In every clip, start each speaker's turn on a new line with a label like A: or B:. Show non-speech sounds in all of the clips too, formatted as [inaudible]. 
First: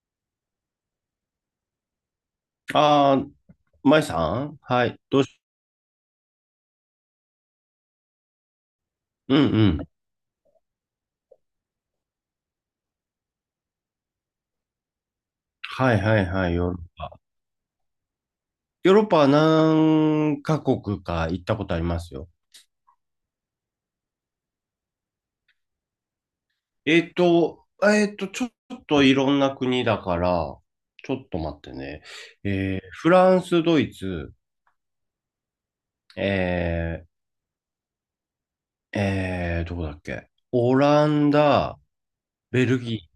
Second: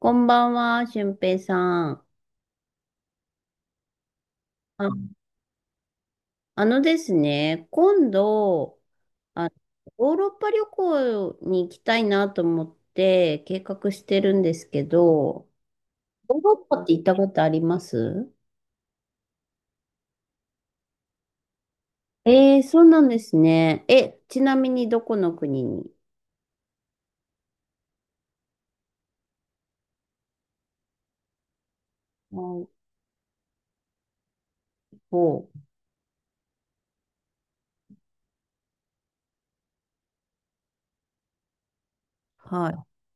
A: こんばんは、俊平さん。
B: ああ、舞さん、は
A: あ、
B: い。どうし、
A: あのですね、今度、
B: うん
A: あ、
B: うん。
A: ヨーロッパ旅行に行きたいなと思って計画してるんですけど、
B: はいはい
A: ヨー
B: は
A: ロ
B: い。
A: ッ
B: ヨーロ
A: パって行ったことあります？
B: ヨーロッパは何カ国か行ったことありますよ。
A: そうなんですね。え、ちなみにどこの国に？
B: ちょっといろんな国だから、ちょっと待ってね。
A: はい。
B: フランス、ドイツ、
A: お、
B: えー、どこだっけ、オランダ、ベ
A: は
B: ル
A: い。
B: ギ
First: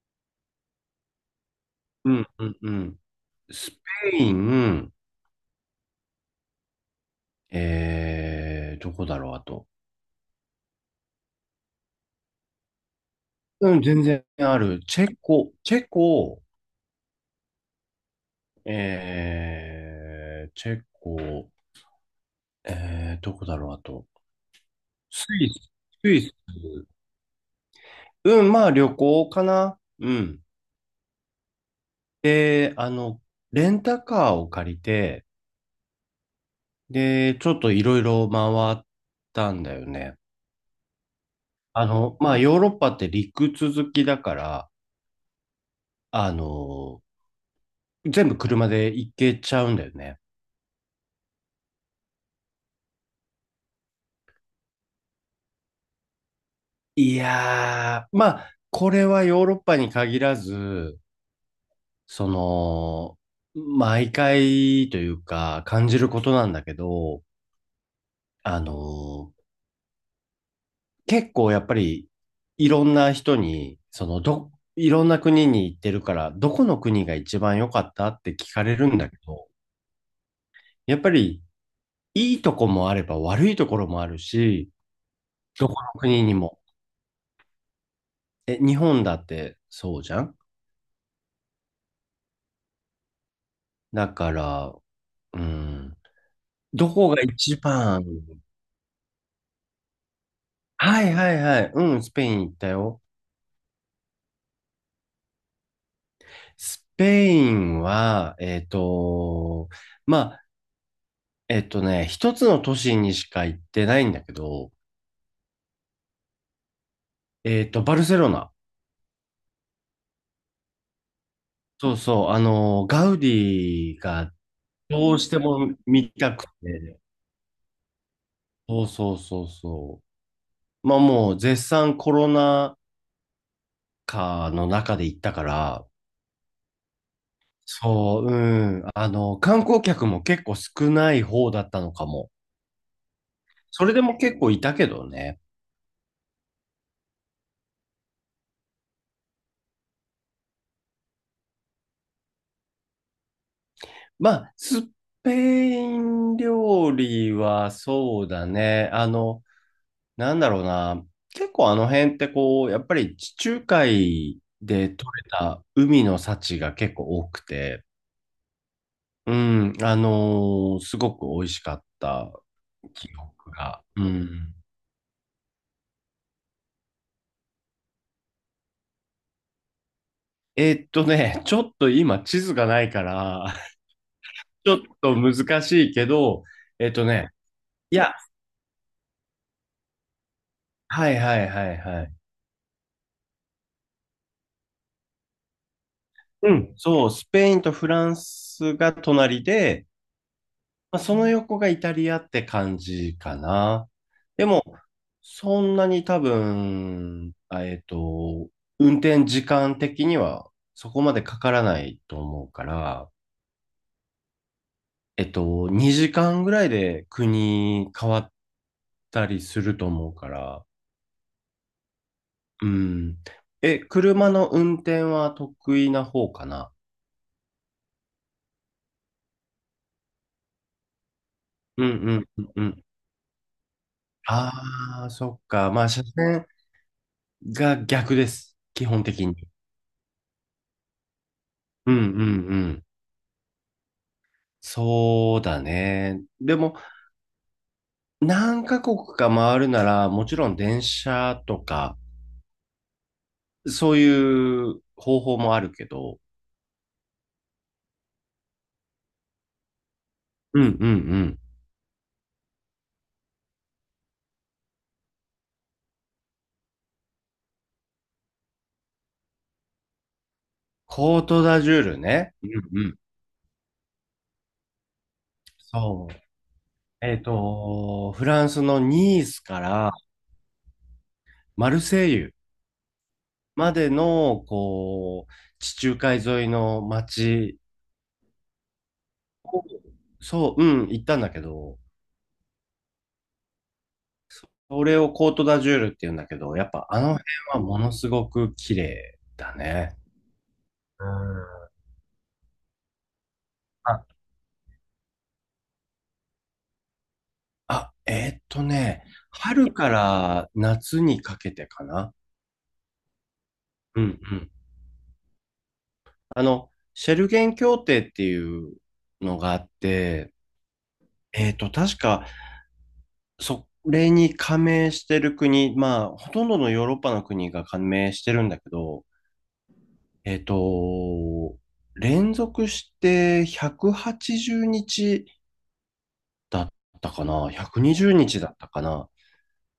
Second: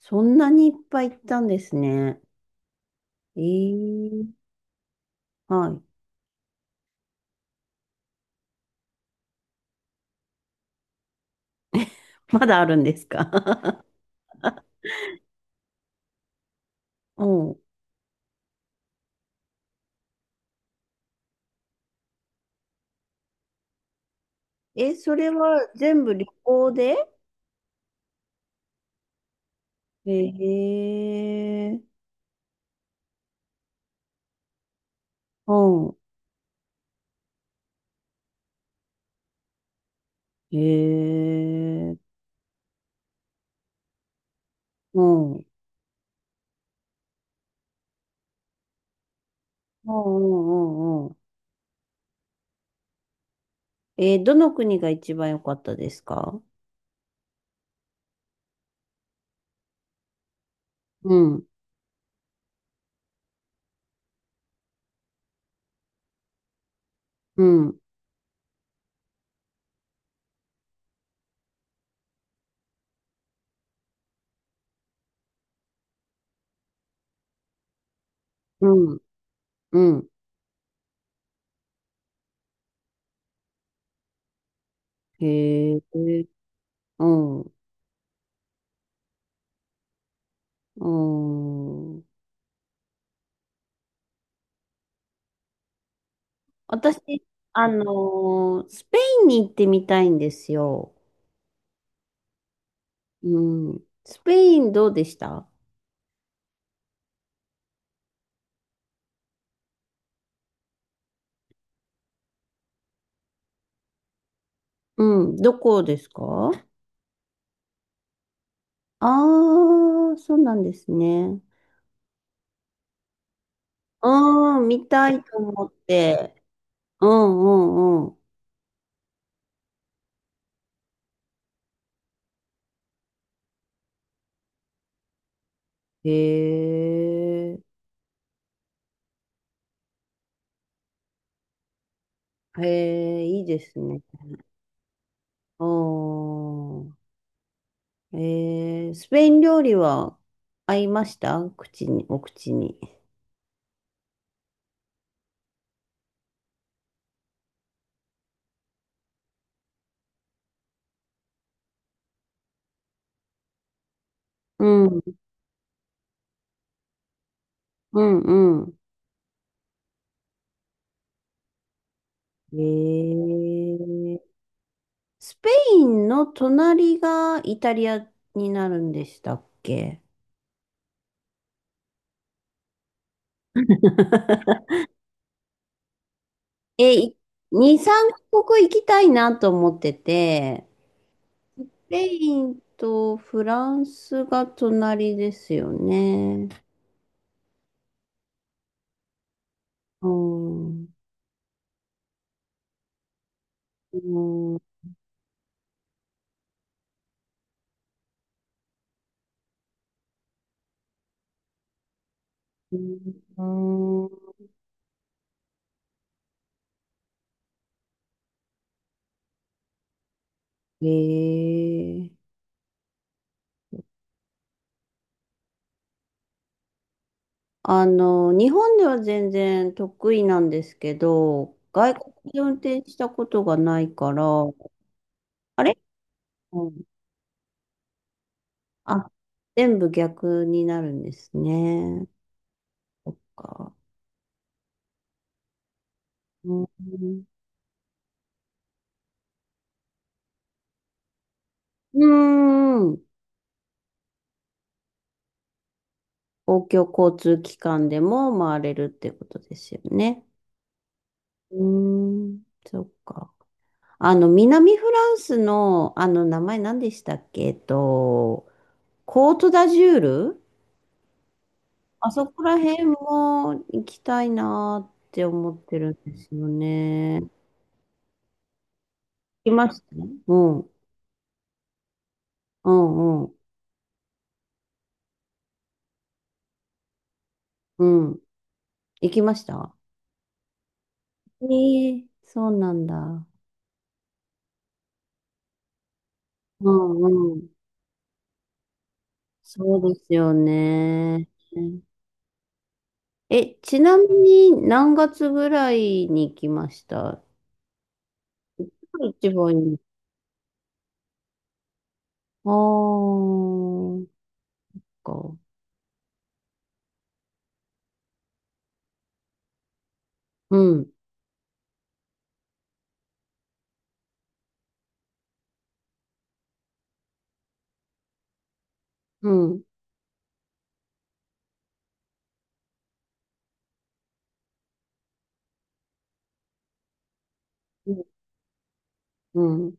A: そんなにいっぱい行ったんです
B: ー、う
A: ね。
B: んうんうん。
A: え
B: スペ
A: ー、
B: イン、
A: はい。
B: どこだろう、あと。
A: まだあるんです
B: う
A: か？
B: ん、全然ある。チェコ、チェコ、
A: [laughs] うん。
B: チェコ、どこだろう、あと。
A: え、そ
B: ス
A: れ
B: イ
A: は
B: ス、
A: 全
B: ス
A: 部
B: イ
A: 旅
B: ス。
A: 行で？
B: うん、まあ旅行かな。うん。
A: ええ。
B: で、レンタカーを借りて、
A: うん。
B: で、ちょっといろいろ回ったんだよね。
A: ええ。
B: まあヨーロッパって陸続きだから、
A: うん。うん
B: あの、全部車で行けちゃうんだよ
A: う
B: ね。
A: んうんうん。どの国が一番良かったですか？
B: いやー、まあ、これはヨーロッパに限らず、
A: うん。
B: その、毎回というか感じることなんだけど、
A: うん。
B: あの、結構やっぱりいろんな人に、そのど、いろんな国に行ってるから、どこの国が一番良かったって聞か
A: う
B: れるん
A: ん。
B: だけど、
A: うん。
B: やっぱりいいとこもあれば悪いところもあるし、どこ
A: へ
B: の国に
A: え。
B: も。
A: うん。
B: え、日本だってそうじゃん。
A: うん。
B: だから、うん、どこが
A: 私、
B: 一
A: あの
B: 番、
A: スペインに行ってみたいんですよ。
B: はいはいはい、うん、スペイン行ったよ。
A: うん。スペインどうでした？
B: スペインは、まあ、一つの都市にしか行ってないんだけど、
A: うん。どこですか？
B: バルセロナ。
A: ああー、そうなんですね。
B: そうそう、ガウディが
A: うん、見た
B: どう
A: い
B: し
A: と
B: て
A: 思
B: も
A: っ
B: 見た
A: て。
B: くて、
A: うんうんうん。
B: そうそうそうそう。まあもう絶賛コロナ禍の中で行ったから、
A: へえ、
B: そう、うん、観光客も結構少ない方だったのかも。
A: へえ、いいです
B: それ
A: ね。
B: でも結構いたけどね。
A: あー、スペイン料理は合いましたお口に？
B: まあ、スペイン料理はそうだね。なんだろうな。結構あの辺ってこう、やっぱり地中海
A: う
B: で
A: ん、
B: 取れた海の幸が結構多くて、
A: うん、うん。
B: うん、すごく美味しかった
A: へ
B: 記憶
A: え
B: が。う
A: ー、
B: ん。
A: スペインの隣がイタリアになるんでしたっけ？
B: ちょっと今地図がないから、[laughs] ちょっと難しいけど、えー
A: え、
B: っとね、
A: 2、
B: い
A: 3
B: や、
A: カ国行きたいなと思ってて、
B: はいはいはい
A: スペ
B: はい。
A: インとフランスが隣ですよね。
B: うん、そう、スペインとフランスが隣で、
A: うん。
B: まあ、その横がイタリアって感じかな。
A: う
B: で
A: ん。
B: も、そんなに多分、運転時間的にはそこまでかからないと思うから、
A: うん。
B: えっと、2時間ぐらいで国変わったりすると思うから、
A: ええ。
B: うん。え、車の運転は得意な方かな。
A: あの、日本では全然得意なんですけど、
B: うんう
A: 外国
B: ん
A: で
B: うん
A: 運
B: うん。
A: 転したことがないから、
B: ああ、そっ
A: あ
B: か。
A: れ、
B: まあ、車線、
A: うん、
B: が逆です。基本
A: あ、
B: 的に。
A: 全部逆になるんです
B: うんうんう
A: ね。
B: ん。
A: そっか。
B: そうだね。で
A: う
B: も、
A: ん。
B: 何カ国か回るなら、もちろん電車とか、
A: うん。
B: そういう方法もあるけど、
A: 公共交通機関でも回れるってことですよね。
B: うんうんうん。
A: うん。そっか。あの、南フランスの、あの、名前何でしたっけ？コートダジュール。
B: コートダジュール
A: あそ
B: ね。
A: こ
B: う
A: ら
B: んう
A: 辺
B: ん。
A: も行きたいなーって思ってる
B: そ
A: ん
B: う。
A: ですよね。行
B: フランスのニース
A: き
B: か
A: ました？
B: ら
A: うん、
B: マルセイユ
A: うん、うん、
B: までの、こう、地中海沿いの街
A: うん。行きまし
B: を、
A: た？
B: そう、うん、行ったんだけど、
A: そうなんだ。
B: それをコートダジュールって言うんだけど、や
A: う
B: っぱあの辺
A: ん、うん。
B: はものすごく綺麗だ
A: そうで
B: ね。
A: すよ
B: う
A: ね。
B: ん。
A: え、ちな
B: あ、
A: みに何月ぐらいに行きました？
B: あ、えーっとね、
A: 一番
B: 春
A: いい。
B: から夏にかけてかな。
A: あー、
B: う
A: そ
B: んうん。
A: っか。
B: シェルゲン協定っていうのがあって、
A: うん、
B: 確か、それに加盟してる国、まあ、ほとんどのヨーロッパの国が加盟してるんだけど、
A: うん、
B: えーっと、連続して180日だったかな。
A: うん、
B: 120日だったかな。
A: う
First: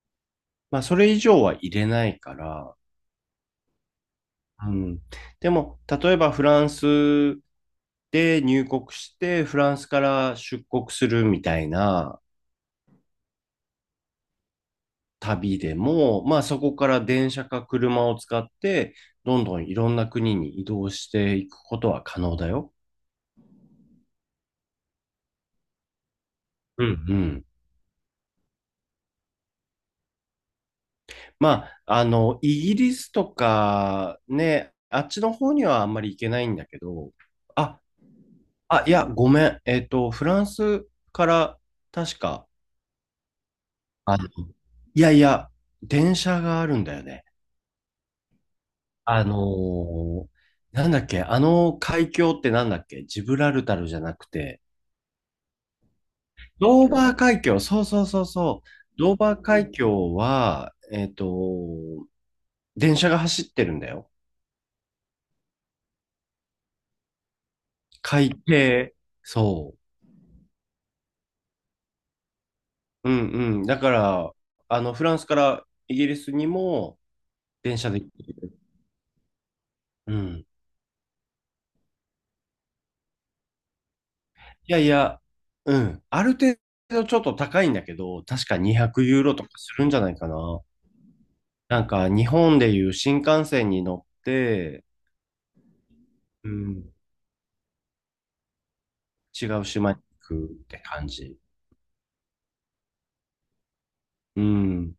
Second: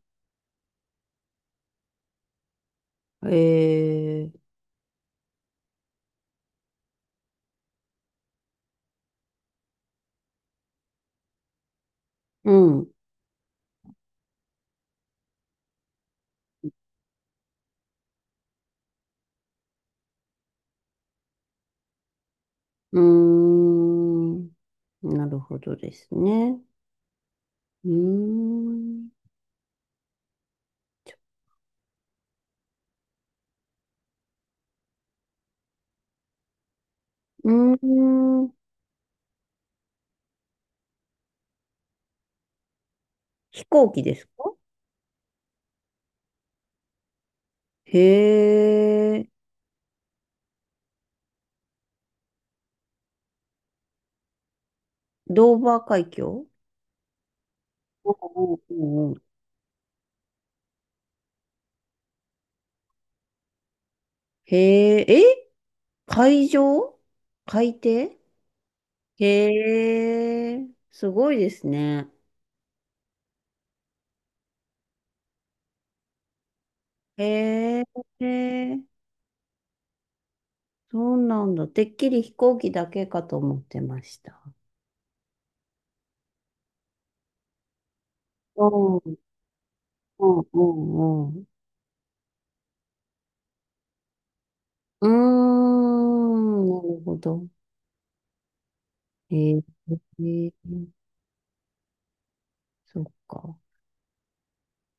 B: まあ、それ以上は入れないから。
A: ん。
B: うん。でも、例えばフランスで入国して、フランスから出国するみたいな
A: うん、
B: 旅でも、まあ、そこから電車か車を使って、どんどんいろんな国に移動していくことは可能だよ。
A: うーん、なるほどですね。
B: うんうん。
A: うーん、
B: まあ、イギリスとかね、あっちの方にはあんまり行けないんだけど、
A: うー
B: あ、
A: ん、
B: いや、ごめん。フランスから確か、
A: 飛行機で
B: あ、
A: すか？
B: いやいや、電車があるんだよね。
A: へ
B: あ
A: え、
B: のーなんだっけ、あの海峡ってなんだっけ、ジブラルタルじゃなくて、
A: ドーバー海峡？
B: ドーバー海峡、そうそう
A: う
B: そう
A: ん
B: そう、
A: うんう
B: ドー
A: ん。
B: バー海峡は、電車が走ってるんだよ。
A: へえ、え、海上？海底？
B: 海底。そ
A: へえ、すごいですね。
B: う。うんうん。だから、フランスからイギリスにも電
A: へ
B: 車で行ってる。
A: え、
B: うん。
A: そうなんだ。てっきり飛行機だけかと思ってました。
B: いやいや、うん。ある程度ちょっと高いんだけど、確か
A: う
B: 200
A: ん
B: ユーロとかするんじゃない
A: う
B: かな。
A: んうんうん。
B: なんか日本でいう新幹線に乗って、
A: うー
B: う
A: ん、な
B: ん、
A: るほど。え
B: 違
A: ー、
B: う島に行くっ
A: え
B: て
A: ー
B: 感じ。
A: そっか。
B: うん。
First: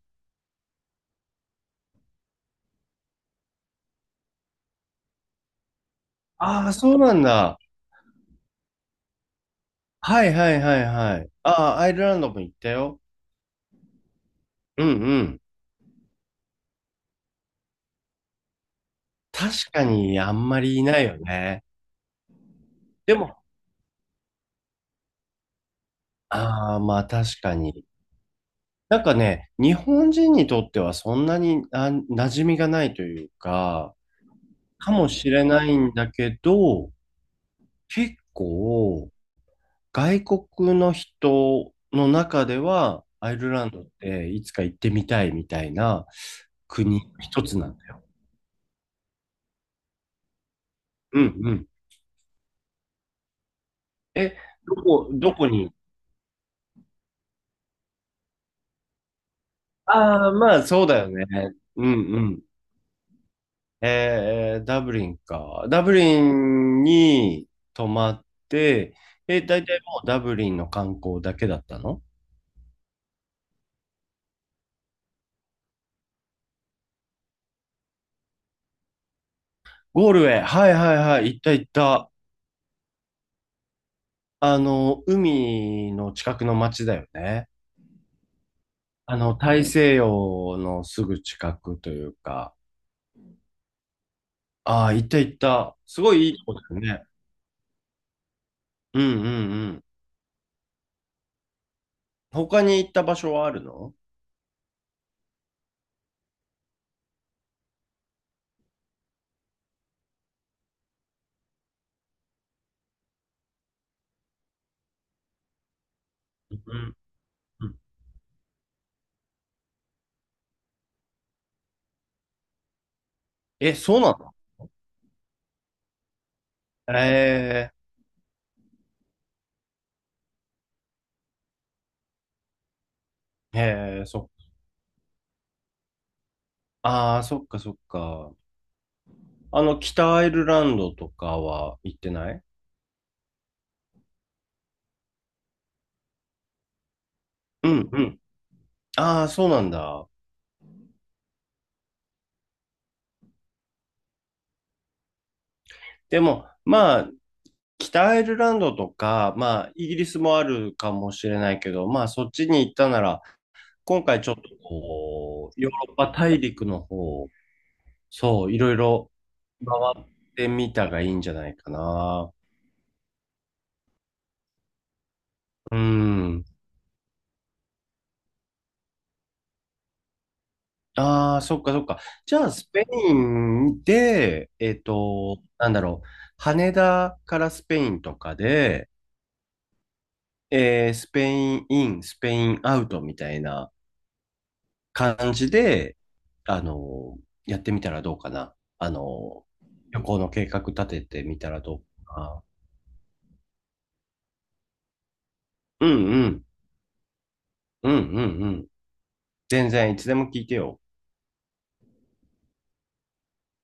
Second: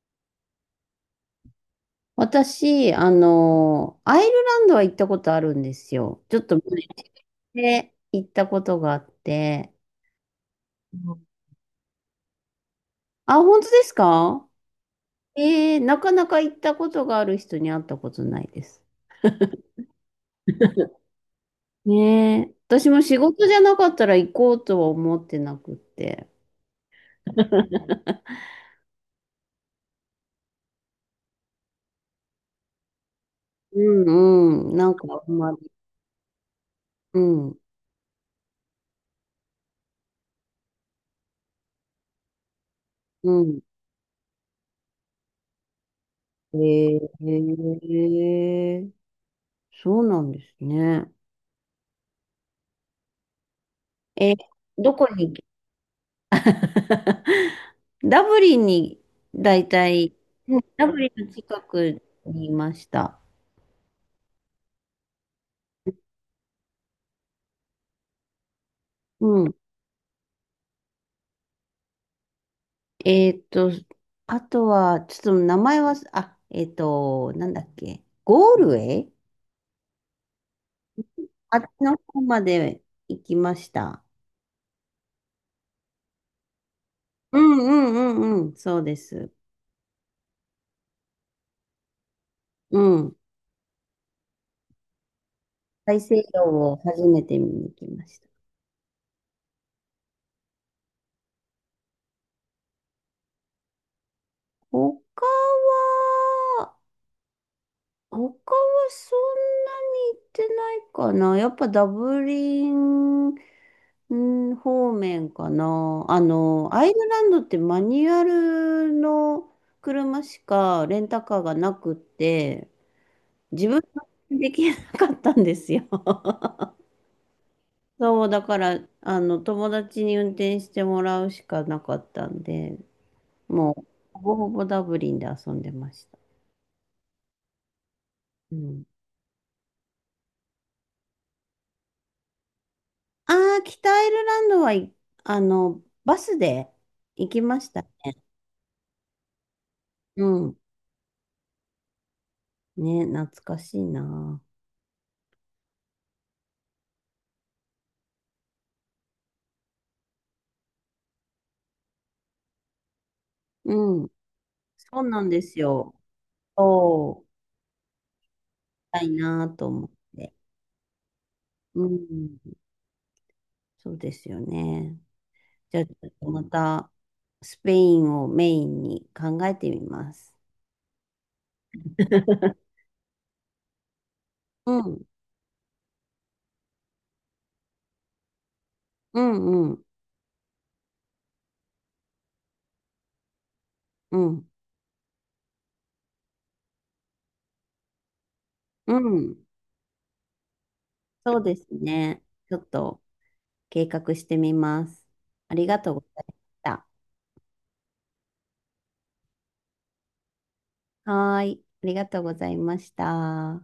A: 私、あの、アイルランドは行ったことあるんですよ。ちょっと
B: ああ、
A: 前
B: そうなんだ。
A: で行ったことがあって。
B: はいはいはい
A: う
B: は
A: ん。
B: い。ああ、アイルランドも行ったよ。
A: あ、本当ですか？
B: うんうん。
A: なかなか行ったことがある人に会ったことないです。
B: 確かにあんまりいないよね。
A: ねえ。私も
B: で
A: 仕
B: も、
A: 事じゃなかったら行こうとは思ってなくって。
B: ああ、まあ確かに。
A: [laughs]
B: なんかね、日本人にとってはそんなに馴染みがないという
A: う
B: か、
A: んうん。な
B: か
A: んか
B: もし
A: あん
B: れ
A: まり。
B: ないんだけど、
A: うん。
B: 結構外国の人の中では
A: う
B: アイル
A: ん。
B: ランドっていつか行ってみたいみたいな
A: え
B: 国一つなんだよ。
A: ー、そうなんですね。
B: うんうん。
A: え、
B: え、
A: どこに、
B: どこに、
A: [laughs] ダブリンに、だいたい、
B: ああー、ま
A: うん。
B: あそ
A: ダ
B: う
A: ブ
B: だよ
A: リン
B: ね。
A: の近
B: うん
A: く
B: うん。
A: にいました。
B: ダブリンか。ダブリンに泊まって、
A: う
B: え、
A: ん。
B: 大体もうダブリンの観光だけだったの、
A: えっと、あとは、ちょっと名前は、あ、なんだっけ、ゴールウェイ。
B: ゴールウェイ。はいはいはい。行った
A: あっ
B: 行っ
A: ちの
B: た。
A: 方まで行きました。
B: 海の近くの町だよ
A: う
B: ね。
A: んうんうんうん、そうです。
B: 大西洋のすぐ近くというか。
A: うん。
B: ああ、行った行った。
A: 大
B: すご
A: 西
B: いいい
A: 洋
B: とこだ
A: を
B: よ
A: 初
B: ね。
A: めて見に行きました。
B: うんうんうん。他に行った場所はあるの、
A: 他は、他はそんなに行ってないかな。やっぱダブリンうん方面かな。あ
B: う
A: の、アイ
B: ん
A: ルランドって
B: うん、
A: マニュアルの車しかレンタカーがなくって、自
B: え、
A: 分
B: そう
A: は
B: なの、
A: できなかったんですよ。[laughs]
B: え
A: そう、だから、あの、友達に運転してもらうしかなかったんで、もう、ほ
B: そ
A: ぼ
B: っ、
A: ほぼダブリンで遊んでました。
B: ああ、そっかそっか。
A: うん。
B: 北アイルランドとかは行ってない、
A: ああ、北アイルランドは、あの、バスで行きま
B: う
A: したね。
B: んうん。ああ、そうなんだ。
A: うん。ね、懐かしいな。
B: でも、まあ、北アイルランドとか、まあ、イギリスもあるかもしれないけど、まあ、そっちに行ったなら、
A: う
B: 今
A: ん。
B: 回ちょっと
A: そうなんで
B: こ
A: す
B: う、ヨーロ
A: よ。
B: ッパ大陸の
A: そう、
B: 方、そう、いろい
A: たい
B: ろ
A: なと思っ
B: 回っ
A: て。
B: てみたがいいんじゃないか
A: う
B: な。
A: ん。そうですよね。
B: う
A: じゃあ、ちょっとま
B: ん。
A: た、スペインをメインに考えてみます。
B: ああ、そっかそっか。じゃあ、ス
A: [laughs]
B: ペインで、
A: うん、
B: なんだろう、羽田からスペインとかで、
A: うん、うん、
B: スペインイン、スペインアウトみたいな、
A: うん、
B: 感じで、あの、やってみたらどうかな。あ
A: うん。
B: の、旅行の計画立ててみ
A: そう
B: た
A: で
B: ら
A: す
B: どうか
A: ね。
B: な。
A: ちょっと計画してみます。ありが
B: うん
A: とうござい
B: う
A: まし
B: ん。
A: た。
B: うんうんうん。全然いつでも聞いてよ。
A: はーい。ありがとうございました。